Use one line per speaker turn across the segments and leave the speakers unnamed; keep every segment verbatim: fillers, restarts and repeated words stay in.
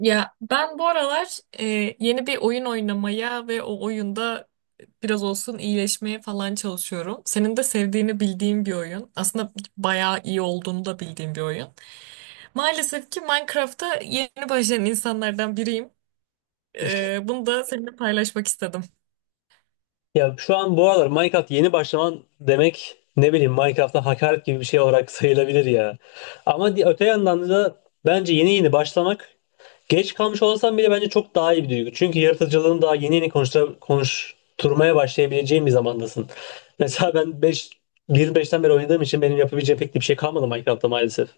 Ya ben bu aralar e, yeni bir oyun oynamaya ve o oyunda biraz olsun iyileşmeye falan çalışıyorum. Senin de sevdiğini bildiğim bir oyun. Aslında bayağı iyi olduğunu da bildiğim bir oyun. Maalesef ki Minecraft'ta yeni başlayan insanlardan biriyim. E, bunu da seninle paylaşmak istedim.
Ya şu an bu aralar Minecraft yeni başlaman demek ne bileyim Minecraft'a hakaret gibi bir şey olarak sayılabilir ya. Ama di- öte yandan da bence yeni yeni başlamak geç kalmış olsam bile bence çok daha iyi bir duygu. Çünkü yaratıcılığını daha yeni yeni konuştura, konuşturmaya başlayabileceğin bir zamandasın. Mesela ben beş bir nokta beşten beri oynadığım için benim yapabileceğim pek de bir şey kalmadı Minecraft'ta maalesef.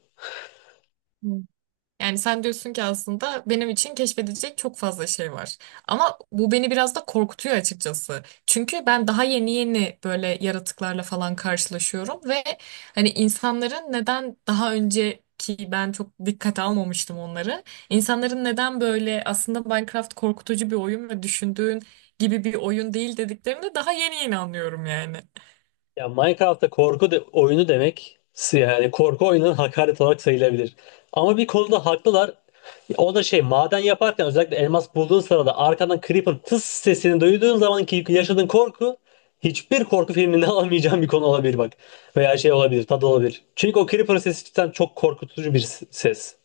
Yani sen diyorsun ki aslında benim için keşfedecek çok fazla şey var. Ama bu beni biraz da korkutuyor açıkçası. Çünkü ben daha yeni yeni böyle yaratıklarla falan karşılaşıyorum ve hani insanların neden daha önce ki ben çok dikkate almamıştım onları. İnsanların neden böyle aslında Minecraft korkutucu bir oyun ve düşündüğün gibi bir oyun değil dediklerini daha yeni yeni anlıyorum yani.
Ya Minecraft'ta korku de, oyunu demek yani korku oyunun hakaret olarak sayılabilir. Ama bir konuda haklılar. O da şey maden yaparken özellikle elmas bulduğun sırada arkadan creep'in tıs sesini duyduğun zamanki yaşadığın korku hiçbir korku filminde alamayacağın bir konu olabilir bak. Veya şey olabilir, tadı olabilir. Çünkü o creeper sesi cidden çok korkutucu bir s- ses.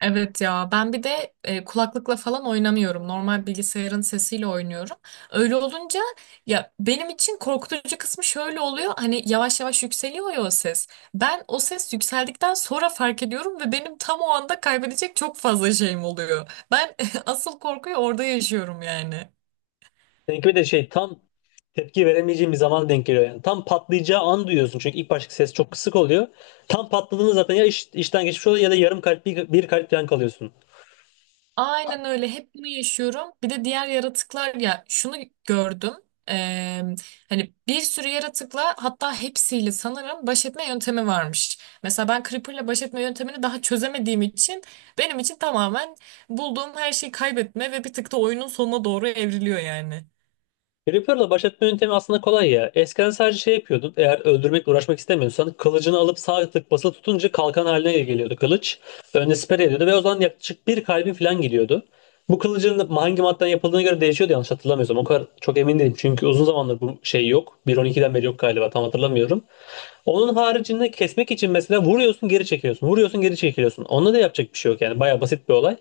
Evet ya ben bir de e, kulaklıkla falan oynamıyorum. Normal bilgisayarın sesiyle oynuyorum. Öyle olunca ya benim için korkutucu kısmı şöyle oluyor. Hani yavaş yavaş yükseliyor ya o ses. Ben o ses yükseldikten sonra fark ediyorum ve benim tam o anda kaybedecek çok fazla şeyim oluyor. Ben asıl korkuyu orada yaşıyorum yani.
Seninki bir de şey tam tepki veremeyeceğim bir zaman denk geliyor yani. Tam patlayacağı an duyuyorsun çünkü ilk baştaki ses çok kısık oluyor. Tam patladığında zaten ya iş- işten geçmiş oluyor ya da yarım kalp bir, bir kalp falan kalıyorsun.
Aynen öyle. Hep bunu yaşıyorum. Bir de diğer yaratıklar ya şunu gördüm. Ee, Hani bir sürü yaratıkla hatta hepsiyle sanırım baş etme yöntemi varmış. Mesela ben Creeper'la baş etme yöntemini daha çözemediğim için benim için tamamen bulduğum her şeyi kaybetme ve bir tık da oyunun sonuna doğru evriliyor yani.
Creeper'la baş etme yöntemi aslında kolay ya. Eskiden sadece şey yapıyordun. Eğer öldürmekle uğraşmak istemiyorsan kılıcını alıp sağ tık basılı tutunca kalkan haline geliyordu kılıç. Önüne siper ediyordu ve o zaman yaklaşık bir kalbin falan gidiyordu. Bu kılıcın da hangi maddeden yapıldığına göre değişiyordu yanlış hatırlamıyorsam. O kadar çok emin değilim çünkü uzun zamandır bu şey yok. bir nokta on ikiden beri yok galiba tam hatırlamıyorum. Onun haricinde kesmek için mesela vuruyorsun geri çekiliyorsun. Vuruyorsun geri çekiliyorsun. Onda da yapacak bir şey yok yani. Baya basit bir olay.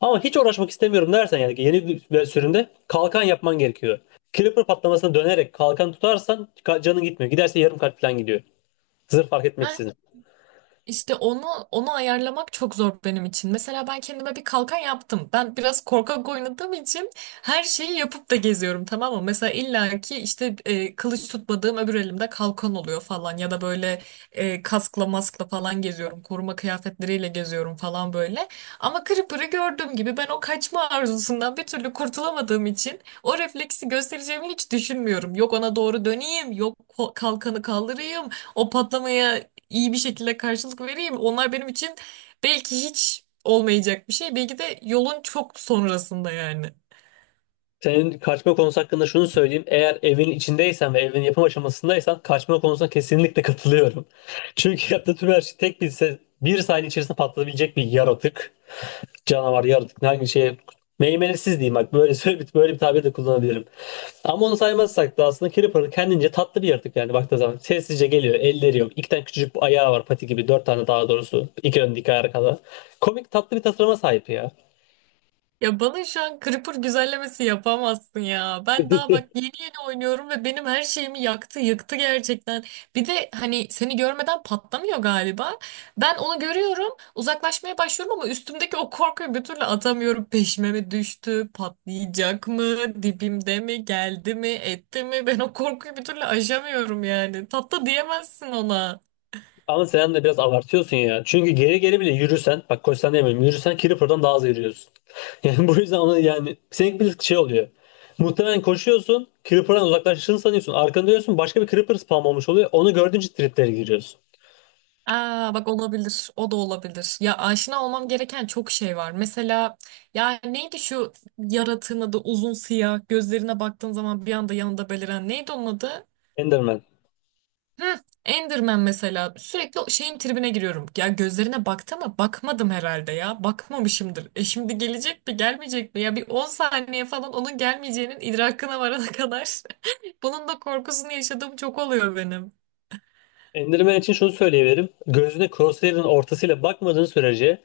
Ama hiç uğraşmak istemiyorum dersen yani yeni bir sürümde kalkan yapman gerekiyor. Creeper patlamasına dönerek kalkan tutarsan ka- canın gitmiyor. Giderse yarım kalp falan gidiyor. Zırh fark etmeksizin.
İşte onu onu ayarlamak çok zor benim için. Mesela ben kendime bir kalkan yaptım. Ben biraz korkak oynadığım için her şeyi yapıp da geziyorum, tamam mı? Mesela illaki işte e, kılıç tutmadığım öbür elimde kalkan oluyor falan ya da böyle e, kaskla maskla falan geziyorum. Koruma kıyafetleriyle geziyorum falan böyle. Ama Creeper'ı gördüğüm gibi ben o kaçma arzusundan bir türlü kurtulamadığım için o refleksi göstereceğimi hiç düşünmüyorum. Yok ona doğru döneyim, yok ko- kalkanı kaldırayım. O patlamaya iyi bir şekilde karşılık vereyim. Onlar benim için belki hiç olmayacak bir şey. Belki de yolun çok sonrasında yani.
Senin kaçma konusu hakkında şunu söyleyeyim. Eğer evin içindeysen ve evin yapım aşamasındaysan kaçma konusuna kesinlikle katılıyorum. Çünkü yaptığı tüm her şey tek bir, se- bir saniye içerisinde patlayabilecek bir yaratık. Canavar, yaratık hangi şey meymenetsiz diyeyim bak böyle böyle bir, böyle bir tabir de kullanabilirim. Ama onu saymazsak da aslında Creeper kendince tatlı bir yaratık yani baktığı zaman. Sessizce geliyor, elleri yok. İki tane küçücük bir ayağı var pati gibi. Dört tane daha doğrusu. İki ön iki ayağa kadar. Komik tatlı bir tasarıma sahip ya.
Ya bana şu an Creeper güzellemesi yapamazsın ya. Ben daha bak yeni yeni oynuyorum ve benim her şeyimi yaktı, yıktı gerçekten. Bir de hani seni görmeden patlamıyor galiba. Ben onu görüyorum, uzaklaşmaya başlıyorum ama üstümdeki o korkuyu bir türlü atamıyorum. Peşime mi düştü, patlayacak mı, dibimde mi, geldi mi, etti mi? Ben o korkuyu bir türlü aşamıyorum yani. Tatlı diyemezsin ona.
Ama sen de biraz abartıyorsun ya. Çünkü geri geri bile yürürsen, bak koşsan demiyorum, yürürsen Creeper'dan daha hızlı yürüyorsun. Yani bu yüzden ona yani senin bir şey oluyor. Muhtemelen koşuyorsun, Creeper'dan uzaklaştığını sanıyorsun. Arkanda diyorsun başka bir Creeper spam olmuş oluyor. Onu gördüğünce triplere giriyorsun.
Aa, bak olabilir. O da olabilir. Ya aşina olmam gereken çok şey var. Mesela ya neydi şu yaratığın adı, uzun siyah gözlerine baktığın zaman bir anda yanında beliren, neydi onun adı?
Enderman.
Hı, Enderman mesela. Sürekli o şeyin tribine giriyorum. Ya gözlerine baktı ama bakmadım herhalde ya. Bakmamışımdır. E şimdi gelecek mi gelmeyecek mi? Ya bir on saniye falan onun gelmeyeceğinin idrakına varana kadar. Bunun da korkusunu yaşadığım çok oluyor benim.
Enderman için şunu söyleyebilirim. Gözüne Crosshair'ın ortasıyla bakmadığın sürece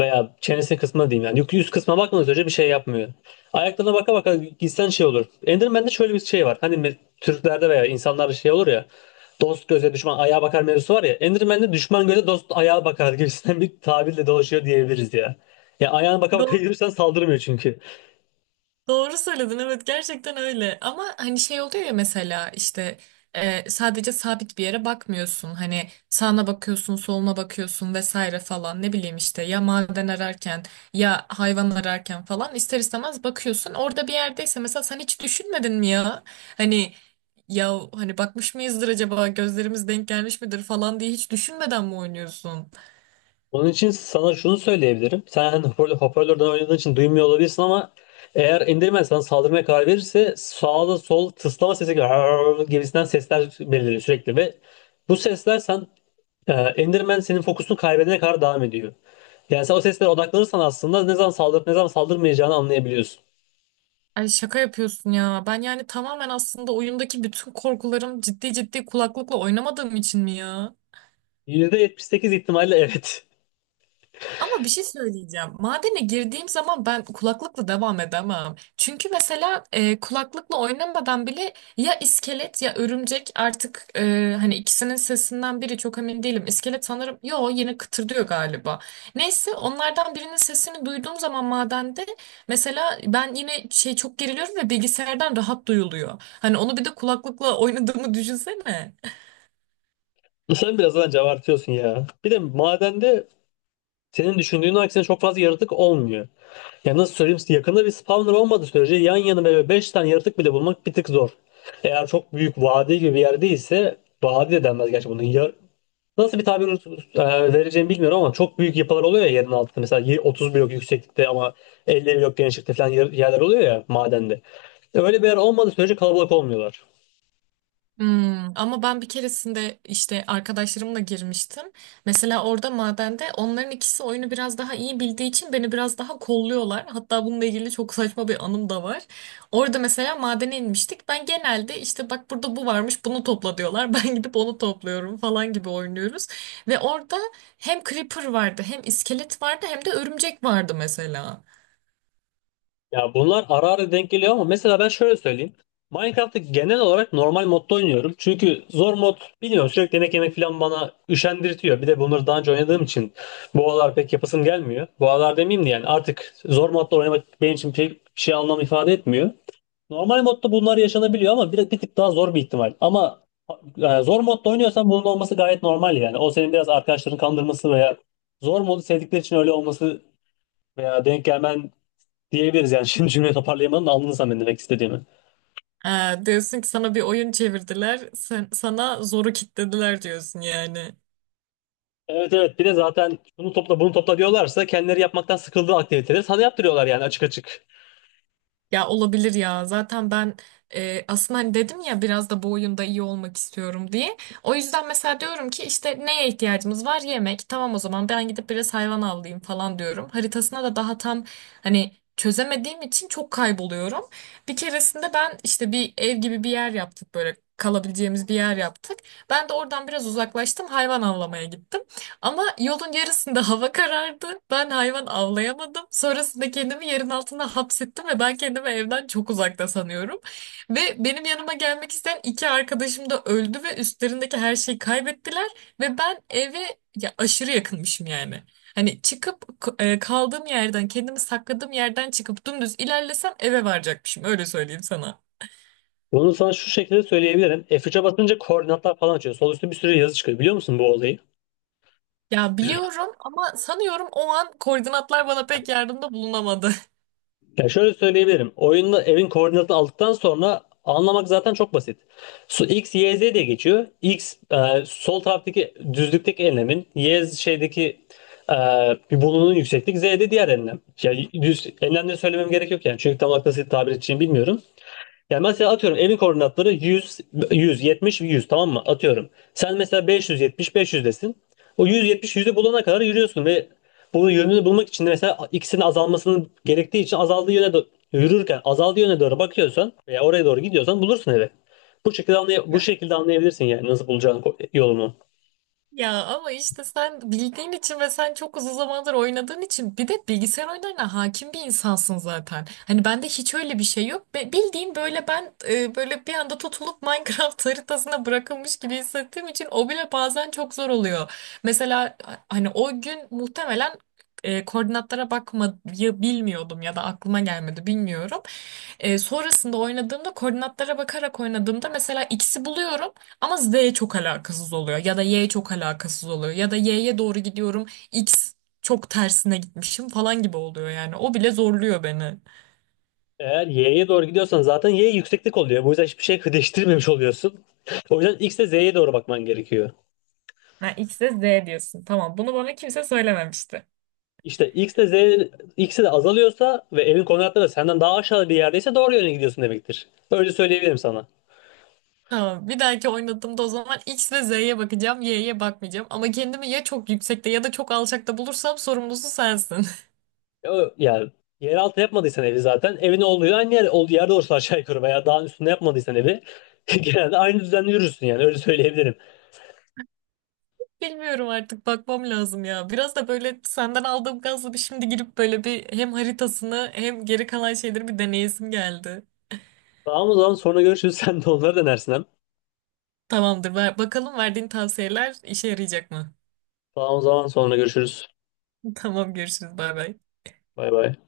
veya çenesinin kısmına diyeyim yani yük- yüz kısmına bakmadığın sürece bir şey yapmıyor. Ayaklarına baka baka gitsen şey olur. Enderman'de şöyle bir şey var. Hani me- Türklerde veya insanlarda şey olur ya. Dost göze düşman ayağa bakar mevzusu var ya. Enderman'de düşman göze dost ayağa bakar gibisinden bir tabirle dolaşıyor diyebiliriz ya. Ya ayağına baka baka yürürsen saldırmıyor çünkü.
Doğru söyledin, evet, gerçekten öyle ama hani şey oluyor ya mesela işte e, sadece sabit bir yere bakmıyorsun, hani sağına bakıyorsun soluna bakıyorsun vesaire falan, ne bileyim işte ya maden ararken ya hayvan ararken falan ister istemez bakıyorsun, orada bir yerdeyse mesela sen hiç düşünmedin mi ya hani ya hani bakmış mıyızdır acaba, gözlerimiz denk gelmiş midir falan diye hiç düşünmeden mi oynuyorsun?
Onun için sana şunu söyleyebilirim. Sen hani hoparlör, hoparlörden oynadığın için duymuyor olabilirsin ama eğer indirmen sana saldırmaya karar verirse sağda sol tıslama sesi gibi, "Arr" gibisinden sesler beliriyor sürekli ve bu sesler sen e, Enderman senin fokusunu kaybedene kadar devam ediyor. Yani sen o seslere odaklanırsan aslında ne zaman saldırıp ne zaman saldırmayacağını anlayabiliyorsun.
Ay şaka yapıyorsun ya. Ben yani tamamen aslında oyundaki bütün korkularım ciddi ciddi kulaklıkla oynamadığım için mi ya?
yüzde yetmiş sekiz ihtimalle evet.
Ama bir şey söyleyeceğim. Madene girdiğim zaman ben kulaklıkla devam edemem. Çünkü mesela e, kulaklıkla oynamadan bile ya iskelet ya örümcek artık e, hani ikisinin sesinden biri çok emin değilim. İskelet sanırım yo yine kıtırdıyor galiba. Neyse onlardan birinin sesini duyduğum zaman madende mesela ben yine şey çok geriliyorum ve bilgisayardan rahat duyuluyor. Hani onu bir de kulaklıkla oynadığımı düşünsene.
Sen biraz bence abartıyorsun ya. Bir de madende senin düşündüğün aksine çok fazla yaratık olmuyor. Ya nasıl söyleyeyim size, yakında bir spawner olmadığı sürece yan yana böyle beş tane yaratık bile bulmak bir tık zor. Eğer çok büyük vadi gibi bir yer değilse vadi de denmez gerçi bunun. Yar- nasıl bir tabir e, vereceğimi bilmiyorum ama çok büyük yapılar oluyor ya yerin altında. Mesela y- otuz blok yükseklikte ama elli blok genişlikte falan yer- yerler oluyor ya madende. Öyle bir yer olmadığı sürece kalabalık olmuyorlar.
Hmm, ama ben bir keresinde işte arkadaşlarımla girmiştim. Mesela orada madende onların ikisi oyunu biraz daha iyi bildiği için beni biraz daha kolluyorlar. Hatta bununla ilgili çok saçma bir anım da var. Orada mesela madene inmiştik. Ben genelde işte bak burada bu varmış bunu topla diyorlar. Ben gidip onu topluyorum falan gibi oynuyoruz. Ve orada hem creeper vardı hem iskelet vardı hem de örümcek vardı mesela.
Ya bunlar ara ara denk geliyor ama mesela ben şöyle söyleyeyim. Minecraft'ı genel olarak normal modda oynuyorum. Çünkü zor mod bilmiyorum sürekli yemek yemek falan bana üşendirtiyor. Bir de bunları daha önce oynadığım için bu aralar pek yapasım gelmiyor. Bu aralar demeyeyim de yani artık zor modda oynamak benim için pek bir şey anlam ifade etmiyor. Normal modda bunlar yaşanabiliyor ama bir, bir tık daha zor bir ihtimal. Ama e, zor modda oynuyorsan bunun olması gayet normal yani. O senin biraz arkadaşların kandırması veya zor modu sevdikleri için öyle olması veya denk gelmen diyebiliriz yani. Şimdi cümleyi toparlayamadım da anladın sen benim demek istediğimi.
Ee, diyorsun ki sana bir oyun çevirdiler. Sen, sana zoru kilitlediler diyorsun yani.
Evet evet bir de zaten bunu topla bunu topla diyorlarsa kendileri yapmaktan sıkıldığı aktiviteleri sana yaptırıyorlar yani açık açık.
Ya olabilir ya. Zaten ben e, aslında hani dedim ya biraz da bu oyunda iyi olmak istiyorum diye. O yüzden mesela diyorum ki işte neye ihtiyacımız var? Yemek. Tamam, o zaman ben gidip biraz hayvan avlayayım falan diyorum. Haritasına da daha tam hani çözemediğim için çok kayboluyorum. Bir keresinde ben işte bir ev gibi bir yer yaptık, böyle kalabileceğimiz bir yer yaptık. Ben de oradan biraz uzaklaştım, hayvan avlamaya gittim. Ama yolun yarısında hava karardı. Ben hayvan avlayamadım. Sonrasında kendimi yerin altına hapsettim ve ben kendimi evden çok uzakta sanıyorum. Ve benim yanıma gelmek isteyen iki arkadaşım da öldü ve üstlerindeki her şeyi kaybettiler. Ve ben eve ya aşırı yakınmışım yani. Hani çıkıp k- e, kaldığım yerden, kendimi sakladığım yerden çıkıp dümdüz ilerlesem eve varacakmışım. Öyle söyleyeyim sana.
Bunu sana şu şekilde söyleyebilirim. F üçe basınca koordinatlar falan açıyor. Sol üstte bir sürü yazı çıkıyor. Biliyor musun bu olayı?
Ya biliyorum ama sanıyorum o an koordinatlar bana pek yardımda bulunamadı.
Ya şöyle söyleyebilirim. Oyunda evin koordinatını aldıktan sonra anlamak zaten çok basit. Su X, Y, Z diye geçiyor. X e, sol taraftaki düzlükteki enlemin, Y şeydeki e, bir bulunun yükseklik, Z de diğer enlem. Ya düz enlemleri söylemem gerek yok yani. Çünkü tam olarak nasıl tabir edeceğimi bilmiyorum. Yani mesela atıyorum evin koordinatları yüz, yüz yetmiş, yüz tamam mı? Atıyorum. Sen mesela beş yüz yetmiş, beş yüzdesin. O yüz yetmiş, yüzü bulana kadar yürüyorsun ve bunun yönünü bulmak için de mesela ikisinin azalmasının gerektiği için azaldığı yöne do- yürürken azaldığı yöne doğru bakıyorsan veya oraya doğru gidiyorsan bulursun evi. Bu şekilde anlay- bu şekilde anlayabilirsin yani nasıl bulacağın ko- yolunu.
Ya ama işte sen bildiğin için ve sen çok uzun zamandır oynadığın için bir de bilgisayar oyunlarına hakim bir insansın zaten. Hani bende hiç öyle bir şey yok. Be- Bildiğin böyle ben e, böyle bir anda tutulup Minecraft haritasına bırakılmış gibi hissettiğim için o bile bazen çok zor oluyor. Mesela hani o gün muhtemelen e, koordinatlara bakmayı bilmiyordum ya da aklıma gelmedi bilmiyorum. E, sonrasında oynadığımda, koordinatlara bakarak oynadığımda mesela x'i buluyorum. Ama Z çok alakasız oluyor ya da Y çok alakasız oluyor ya da Y'ye doğru gidiyorum X çok tersine gitmişim falan gibi oluyor yani. O bile zorluyor beni.
Eğer y'ye doğru gidiyorsan zaten y yükseklik oluyor. Bu yüzden hiçbir şey değiştirmemiş oluyorsun. O yüzden x'e z'ye doğru bakman gerekiyor.
Ha, X'e Z diyorsun. Tamam, bunu bana kimse söylememişti.
İşte X de Z ikisi de azalıyorsa ve evin koordinatları da senden daha aşağı bir yerdeyse doğru yöne gidiyorsun demektir. Öyle söyleyebilirim sana.
Tamam, bir dahaki oynadığımda o zaman X ve Z'ye bakacağım, Y'ye bakmayacağım. Ama kendimi ya çok yüksekte ya da çok alçakta bulursam sorumlusu sensin.
Ya, o- yani yeraltı yapmadıysan evi zaten evin olduğu aynı yer, olduğu yerde olursa aşağı yukarı veya dağın üstünde yapmadıysan evi genelde aynı düzende yürürsün yani öyle söyleyebilirim.
Bilmiyorum artık bakmam lazım ya. Biraz da böyle senden aldığım gazla bir şimdi girip böyle bir hem haritasını hem geri kalan şeyleri bir deneyesim geldi.
Tamam o zaman sonra görüşürüz. Sen de onları denersin hem.
Tamamdır. Ver, bakalım verdiğin tavsiyeler işe yarayacak mı?
Tamam o zaman sonra görüşürüz.
Tamam, görüşürüz. Bay bay.
Bay bay.